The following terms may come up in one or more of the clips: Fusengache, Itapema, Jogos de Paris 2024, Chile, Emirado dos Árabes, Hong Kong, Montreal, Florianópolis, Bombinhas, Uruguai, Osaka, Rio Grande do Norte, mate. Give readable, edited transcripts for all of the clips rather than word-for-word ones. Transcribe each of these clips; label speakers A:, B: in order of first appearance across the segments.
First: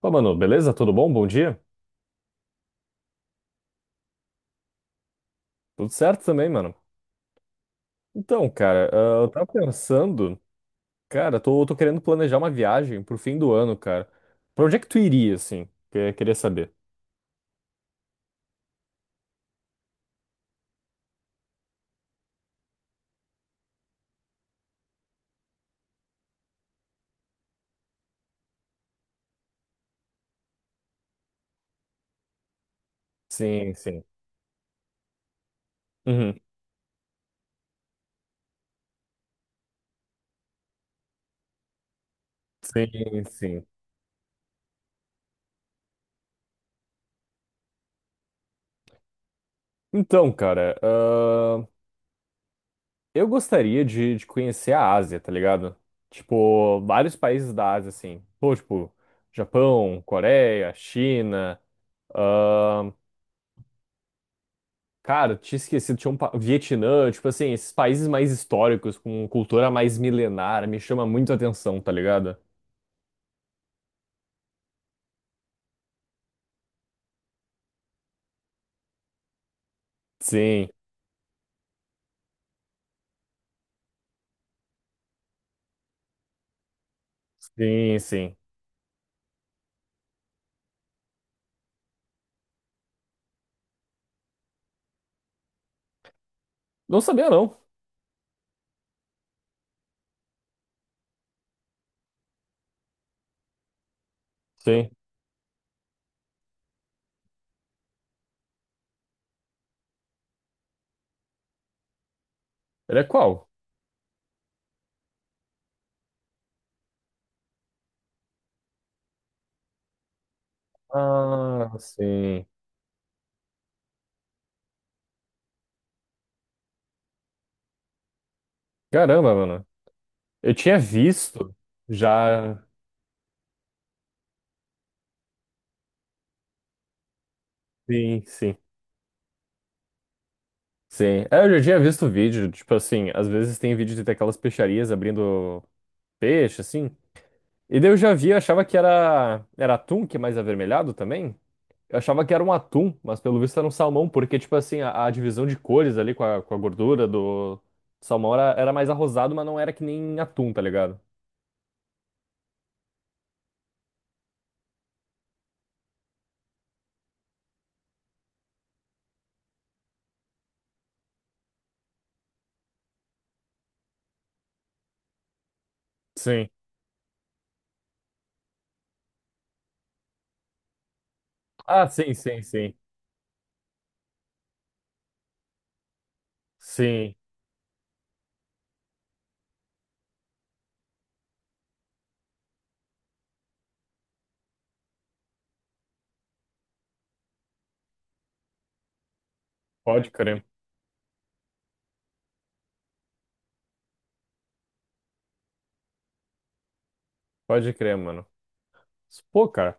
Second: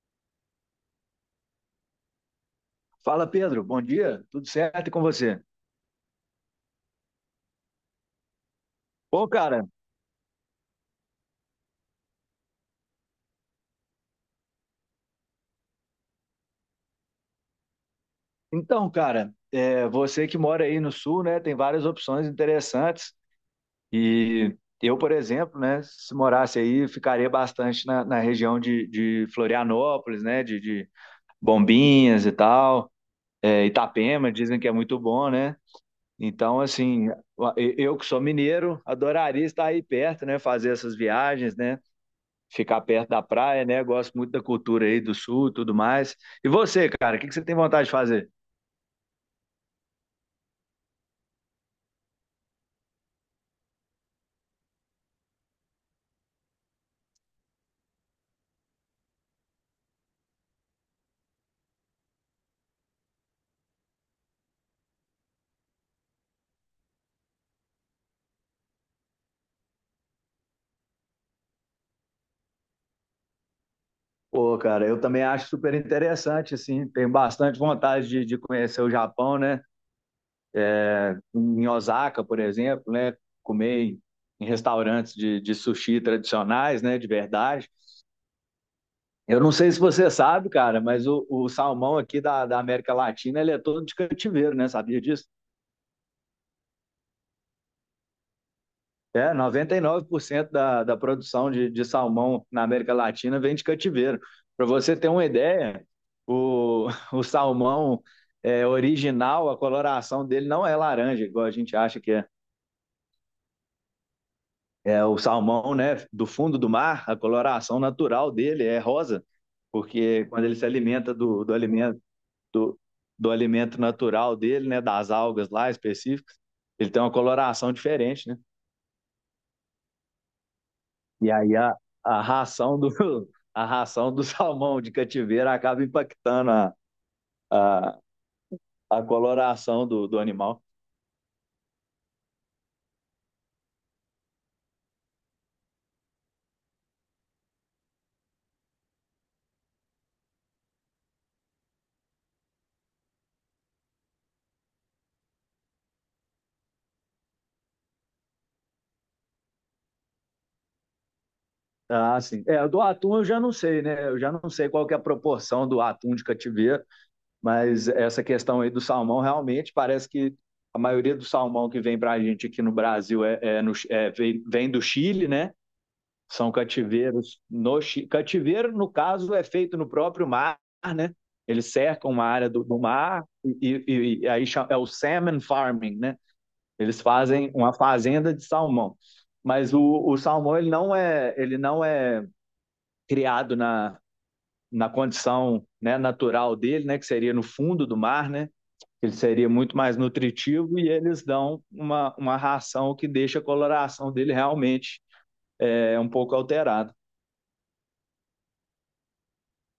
A: Pô, mano, beleza? Tudo bom? Bom dia?
B: Fala, Pedro. Bom dia. Tudo certo e com você?
A: Tudo certo também, mano. Então, cara,
B: Bom,
A: eu tava
B: cara,
A: pensando, cara, tô querendo planejar uma viagem pro fim do ano, cara. Pra onde é que tu iria, assim? Que eu queria saber.
B: então, cara, você que mora aí no sul, né, tem várias opções interessantes. E eu, por exemplo, né, se morasse aí, ficaria bastante na região de Florianópolis, né, de Bombinhas e tal. É,
A: Sim, sim.
B: Itapema, dizem que é muito bom, né?
A: Uhum.
B: Então, assim, eu que sou mineiro, adoraria estar aí perto, né, fazer essas viagens, né? Ficar perto da
A: Sim, sim.
B: praia, né? Gosto muito da cultura aí do sul, e tudo mais. E você, cara, o que que você tem vontade de fazer?
A: Então, cara, eu gostaria de conhecer a Ásia, tá ligado? Tipo, vários países da Ásia, assim. Pô, tipo, Japão, Coreia, China. ah, Cara, tinha esquecido, tinha um Vietnã, tipo assim, esses países mais históricos, com cultura mais milenar, me chama muito a atenção, tá ligado?
B: Pô, cara, eu também acho super interessante, assim, tenho bastante vontade de conhecer o Japão, né?
A: Sim,
B: Em Osaka, por exemplo, né? Comer em restaurantes de sushi tradicionais, né? De verdade.
A: sim, sim.
B: Eu não sei se você sabe, cara, mas o salmão aqui da América Latina, ele é todo de cativeiro, né? Sabia disso?
A: Não sabia, não.
B: É, 99% da produção de salmão na América Latina vem de cativeiro. Para
A: Sim.
B: você ter uma ideia, o salmão original, a coloração dele não é laranja, igual a gente acha que é.
A: Ele é qual?
B: É, o salmão, né, do fundo do mar, a coloração natural dele é rosa, porque quando ele se alimenta do
A: Ah,
B: alimento
A: sim.
B: do, do alimento natural dele, né, das algas lá específicas, ele tem uma coloração diferente, né?
A: Caramba, mano. Eu tinha
B: E
A: visto
B: aí a
A: já.
B: ração do, a ração do salmão de cativeiro acaba impactando a,
A: Sim, sim.
B: a coloração do animal.
A: Sim. É, eu já tinha visto vídeo, tipo assim, às vezes tem vídeo de aquelas peixarias abrindo peixe, assim. E daí eu já vi, eu achava que era atum, que é mais avermelhado também. Eu achava que era um atum, mas pelo visto era um salmão, porque, tipo assim, a divisão de cores ali com a gordura do salmão era mais arrosado, mas não era que nem atum, tá ligado?
B: Ah, sim. É, do atum eu já não sei, né? Eu já não sei qual que é a proporção do atum de cativeiro, mas essa questão aí do salmão realmente parece que a maioria do salmão que vem para a gente aqui no Brasil é, é, no, é vem, vem do Chile, né?
A: Sim.
B: São cativeiros no Cativeiro, no caso, é feito no próprio mar, né? Eles
A: Ah,
B: cercam
A: sim,
B: uma
A: sim,
B: área do,
A: sim.
B: do mar e aí chama, é o salmon farming, né? Eles
A: Sim.
B: fazem uma fazenda de salmão. Mas o salmão, ele não é criado na condição, né, natural dele, né? Que seria no fundo do mar, né? Ele seria muito mais
A: Pode crer.
B: nutritivo e eles dão uma ração que deixa a coloração dele realmente é um pouco alterada.
A: Pode crer, mano. Pô, cara.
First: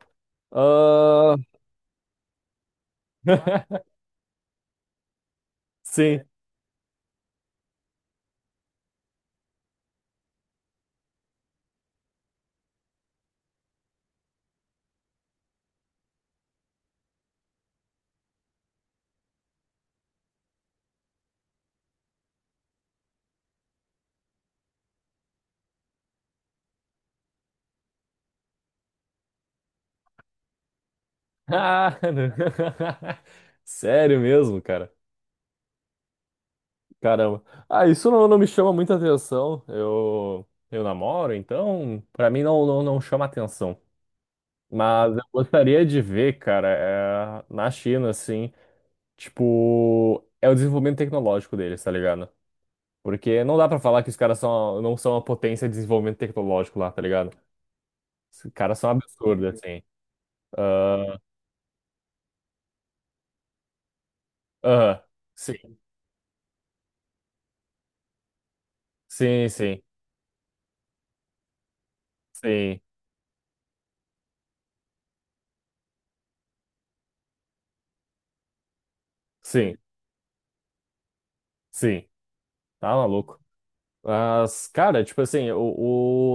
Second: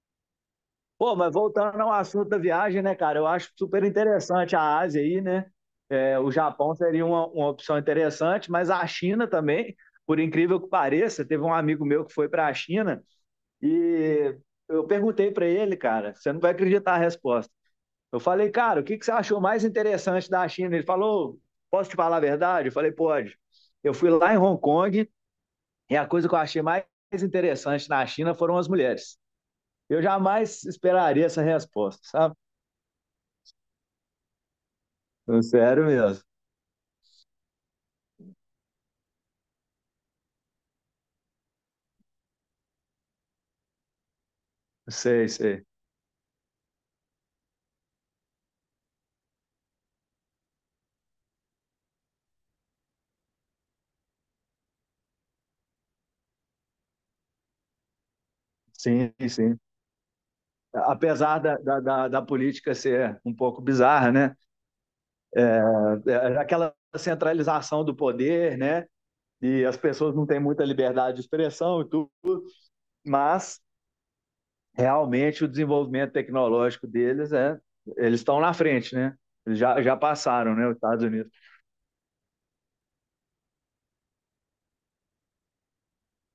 B: Pô, mas
A: Ah,
B: voltando ao assunto da viagem, né, cara? Eu acho super interessante a Ásia aí, né? É,
A: Sim.
B: o Japão seria uma opção interessante, mas a China também, por incrível que pareça, teve um amigo meu que foi para a China e eu perguntei para ele, cara, você não vai acreditar a resposta. Eu falei, cara, o que que você achou mais interessante da China? Ele falou, posso te falar a verdade? Eu falei, pode. Eu fui lá em Hong Kong e a coisa que eu achei mais interessante na China foram as mulheres. Eu jamais esperaria essa
A: Ah,
B: resposta, sabe?
A: Sério mesmo, cara.
B: Sério mesmo.
A: Caramba. Ah, isso não, não me chama muita atenção. Eu namoro, então, pra mim não, não, não chama atenção. Mas eu
B: Sei, sei.
A: gostaria de ver, cara, é, na China, assim, tipo, é o desenvolvimento tecnológico deles, tá ligado? Porque não dá pra falar que os caras são, não são uma potência de desenvolvimento tecnológico lá, tá ligado? Os caras são
B: Sim,
A: absurdos,
B: sim.
A: assim. Ah,
B: Apesar da política ser um pouco bizarra, né?
A: Aham, sim,
B: É, é aquela centralização do poder, né?
A: sim,
B: E as
A: sim,
B: pessoas não têm muita liberdade de expressão e tudo,
A: sim,
B: mas realmente o desenvolvimento tecnológico deles é. Eles estão na frente, né? Eles
A: sim,
B: já passaram, né? Os Estados Unidos.
A: sim, tá maluco. Mas, cara, tipo assim, o,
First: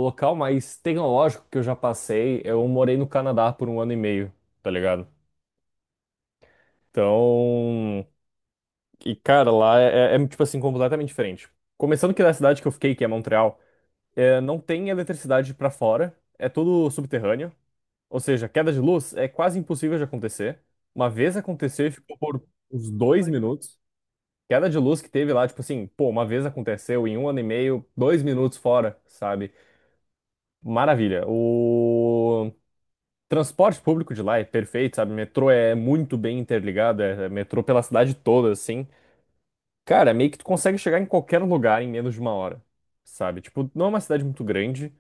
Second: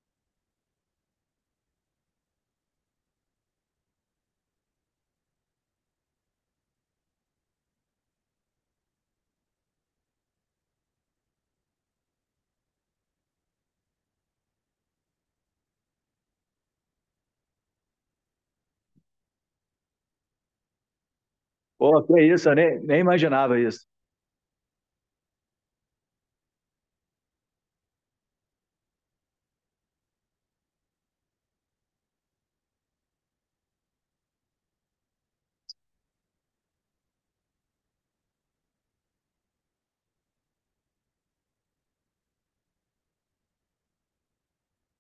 A: o local mais tecnológico que eu já passei, eu morei no Canadá por um ano e meio, tá ligado? Então. E, cara, lá é tipo assim, completamente diferente. Começando que na cidade que eu fiquei, que é Montreal, é, não tem eletricidade pra fora, é tudo subterrâneo. Ou seja, queda de luz é quase impossível de acontecer. Uma vez aconteceu,
B: Pô,
A: ficou
B: que
A: por
B: isso, eu
A: uns
B: nem
A: dois
B: imaginava
A: minutos.
B: isso.
A: Queda de luz que teve lá, tipo assim, pô, uma vez aconteceu em um ano e meio, 2 minutos fora, sabe? Maravilha. O transporte público de lá é perfeito, sabe? Metrô é muito bem interligado, é metrô pela cidade toda, assim. Cara, meio que tu consegue chegar em qualquer lugar em menos de uma hora, sabe? Tipo, não é uma cidade muito grande,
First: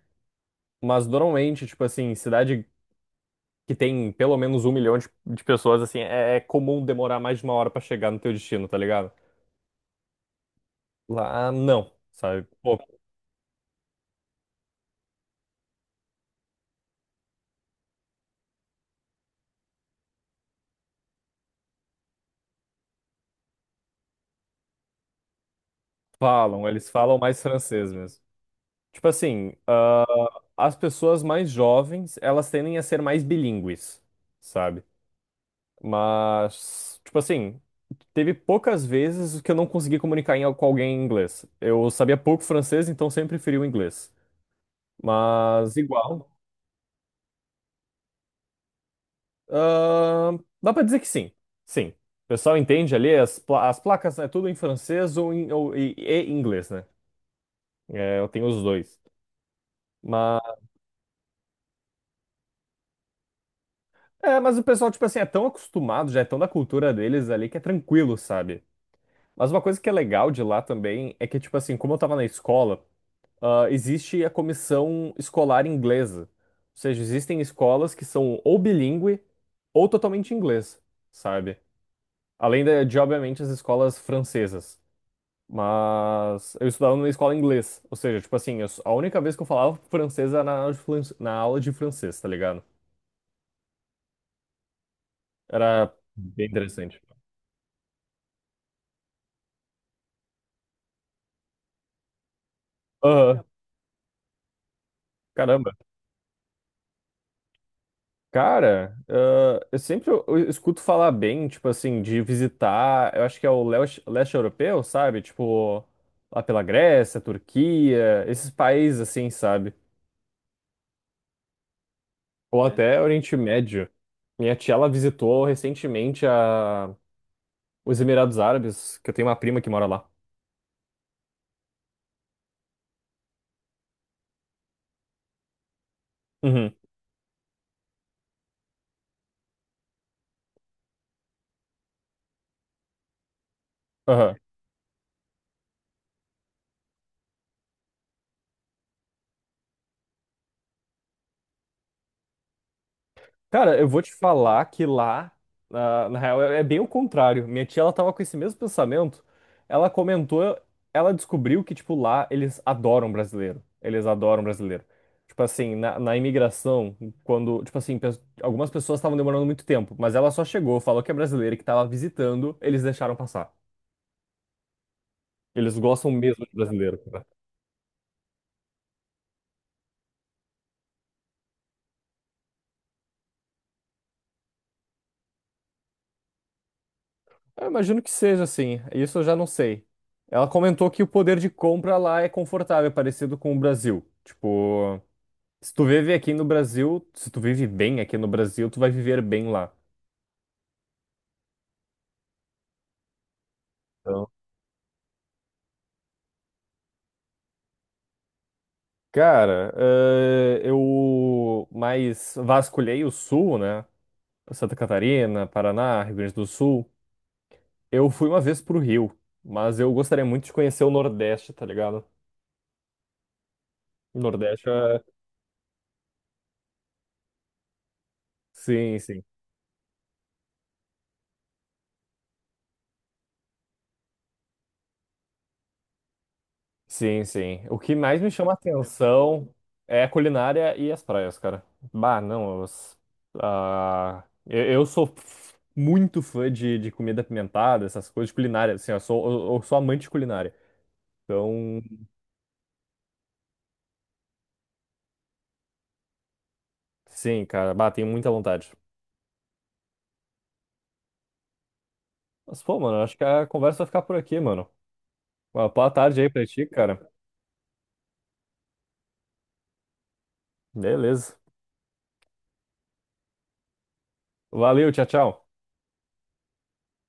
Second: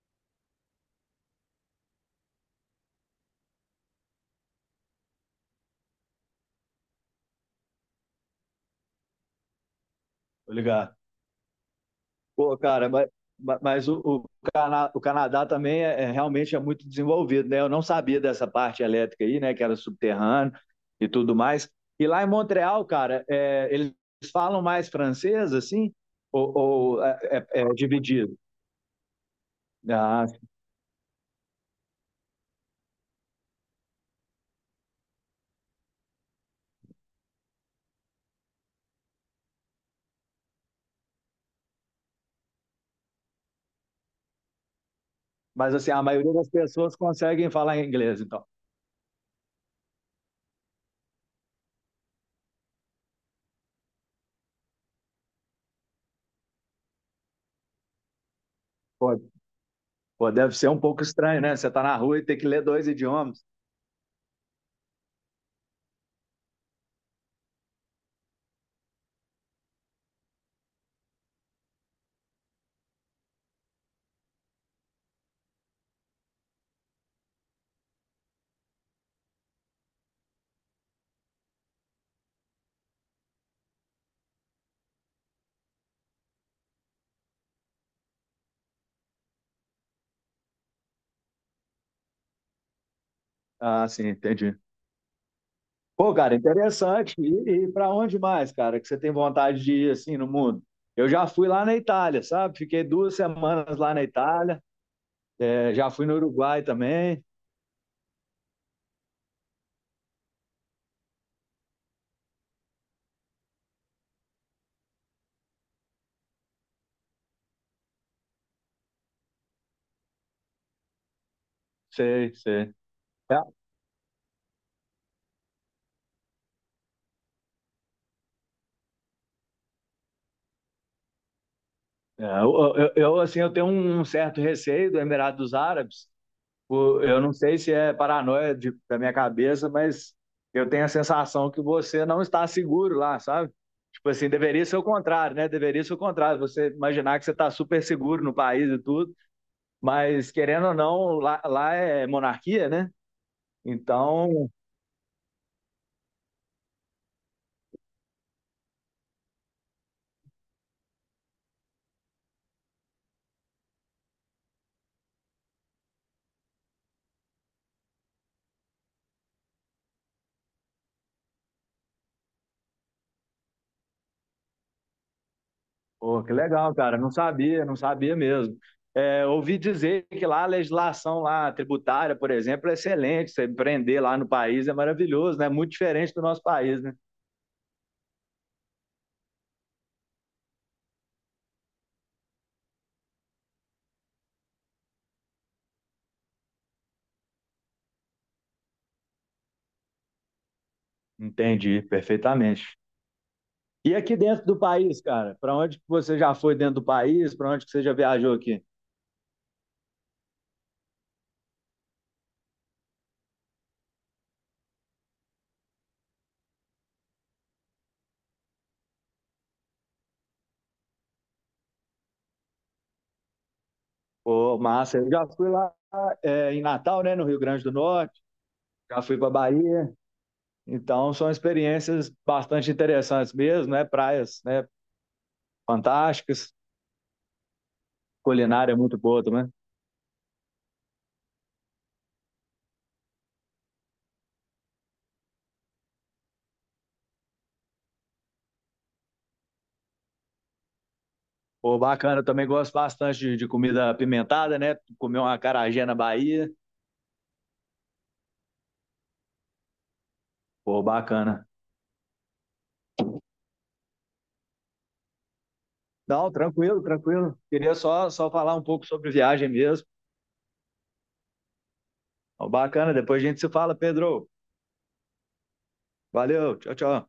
A: mas normalmente, tipo assim, cidade que tem pelo menos 1 milhão de pessoas, assim, é comum demorar mais de uma hora pra chegar no teu destino, tá ligado?
B: Tô ligado.
A: Lá, não, sabe?
B: Pô,
A: Pô,
B: cara, mas, mas o Canadá também é, realmente é muito desenvolvido, né? Eu não sabia dessa parte elétrica aí, né? Que era subterrâneo e tudo mais. E lá em Montreal, cara, é, eles falam mais francês, assim, ou,
A: falam, eles
B: ou
A: falam
B: é,
A: mais
B: é
A: francês mesmo.
B: dividido?
A: Tipo assim,
B: Ah,
A: as pessoas mais jovens, elas tendem a ser mais bilíngues, sabe? Mas, tipo assim, teve poucas vezes que eu não consegui comunicar com alguém em inglês. Eu sabia pouco francês, então sempre preferi o inglês.
B: mas
A: Mas
B: assim, a
A: igual.
B: maioria das pessoas conseguem falar inglês, então.
A: ah, Dá pra dizer que sim. Sim. O pessoal entende ali, as placas é tudo em francês ou, em, ou e inglês, né? É, eu tenho os dois.
B: Pô, pô, deve
A: Mas,
B: ser um pouco estranho, né? Você tá na rua e tem que ler dois idiomas.
A: mas o pessoal, tipo assim, é tão acostumado, já é tão da cultura deles ali que é tranquilo, sabe? Mas uma coisa que é legal de lá também é que, tipo assim, como eu tava na escola. Existe a comissão escolar inglesa. Ou seja, existem escolas que são ou bilíngue ou totalmente inglês, sabe? Além de, obviamente, as escolas francesas. Mas eu estudava numa escola inglês. Ou seja, tipo assim, eu a única vez que eu falava francês era na aula de na aula de francês, tá ligado?
B: Ah, sim, entendi.
A: Era
B: Pô, cara,
A: bem interessante.
B: interessante. E para onde mais, cara, que você tem vontade de ir assim no mundo? Eu já fui lá na Itália, sabe? Fiquei duas
A: Aham,
B: semanas lá na Itália.
A: caramba.
B: É, já fui no Uruguai também.
A: Cara, eu sempre eu escuto falar bem, tipo assim, de visitar, eu acho que é o leste, leste europeu, sabe? Tipo, lá pela Grécia, Turquia, esses países assim, sabe?
B: Sei,
A: Ou é.
B: sei.
A: Até
B: É,
A: Oriente Médio. Minha tia, ela visitou recentemente os Emirados Árabes, que eu tenho uma prima que mora lá.
B: eu, assim, eu tenho um certo receio do Emirado dos Árabes.
A: Uhum.
B: Eu não sei se é paranoia da minha cabeça, mas eu tenho a sensação que você não está seguro lá, sabe? Tipo assim,
A: Aham.
B: deveria ser o contrário, né? Deveria ser o contrário. Você imaginar que você está super seguro no país e tudo. Mas, querendo ou não, lá, lá é monarquia, né?
A: Cara, eu vou te
B: Então,
A: falar que lá, na real, é bem o contrário. Minha tia, ela tava com esse mesmo pensamento. Ela comentou, ela descobriu que, tipo, lá eles adoram brasileiro. Eles adoram brasileiro. Tipo assim, na imigração, quando, tipo assim, algumas pessoas estavam demorando muito tempo, mas ela só chegou, falou que é brasileira e que tava visitando, eles deixaram passar. Eles gostam
B: pô, que
A: mesmo de
B: legal,
A: brasileiro,
B: cara. Não
A: cara.
B: sabia, não sabia mesmo. É, ouvi dizer que lá a legislação lá, tributária, por exemplo, é excelente. Você empreender lá no país é maravilhoso, né? Muito diferente do nosso país, né?
A: Eu imagino que seja assim, isso eu já não sei. Ela comentou que o poder de compra lá é confortável, é parecido com o Brasil. Tipo, se tu vive aqui no Brasil, se tu vive bem aqui no Brasil, tu vai viver bem lá.
B: Entendi, perfeitamente. E aqui
A: Então,
B: dentro do país, cara, para onde que você já foi dentro do país? Para onde que você já viajou aqui?
A: cara, eu mais vasculhei o sul, né? Santa Catarina, Paraná, Rio Grande do Sul. Eu fui uma vez pro Rio, mas eu gostaria muito de conhecer o Nordeste, tá ligado? O
B: Pô,
A: Nordeste
B: massa,
A: é...
B: eu já fui lá em Natal, né, no Rio Grande do Norte,
A: Sim,
B: já fui
A: sim.
B: para Bahia. Então, são experiências bastante interessantes mesmo, né? Praias, né? Fantásticas,
A: Sim, sim. O que mais me chama
B: culinária muito boa
A: atenção
B: também.
A: é a culinária e as praias, cara. Bah, não, eu sou muito fã de comida apimentada, essas coisas de culinária, assim, eu sou, eu sou amante de culinária.
B: Pô,
A: Então,
B: bacana, eu também gosto bastante de comida apimentada, né? Comer uma acarajé na Bahia.
A: sim, cara, bah, tenho muita vontade.
B: Pô, bacana.
A: Mas, pô, mano, acho que a conversa vai ficar por aqui, mano. Uma boa tarde aí
B: Não,
A: pra ti,
B: tranquilo,
A: cara.
B: tranquilo. Queria só falar um pouco sobre viagem mesmo.
A: Beleza.
B: Ó, bacana, depois a gente se fala, Pedro.
A: Valeu, tchau, tchau.
B: Valeu, tchau, tchau.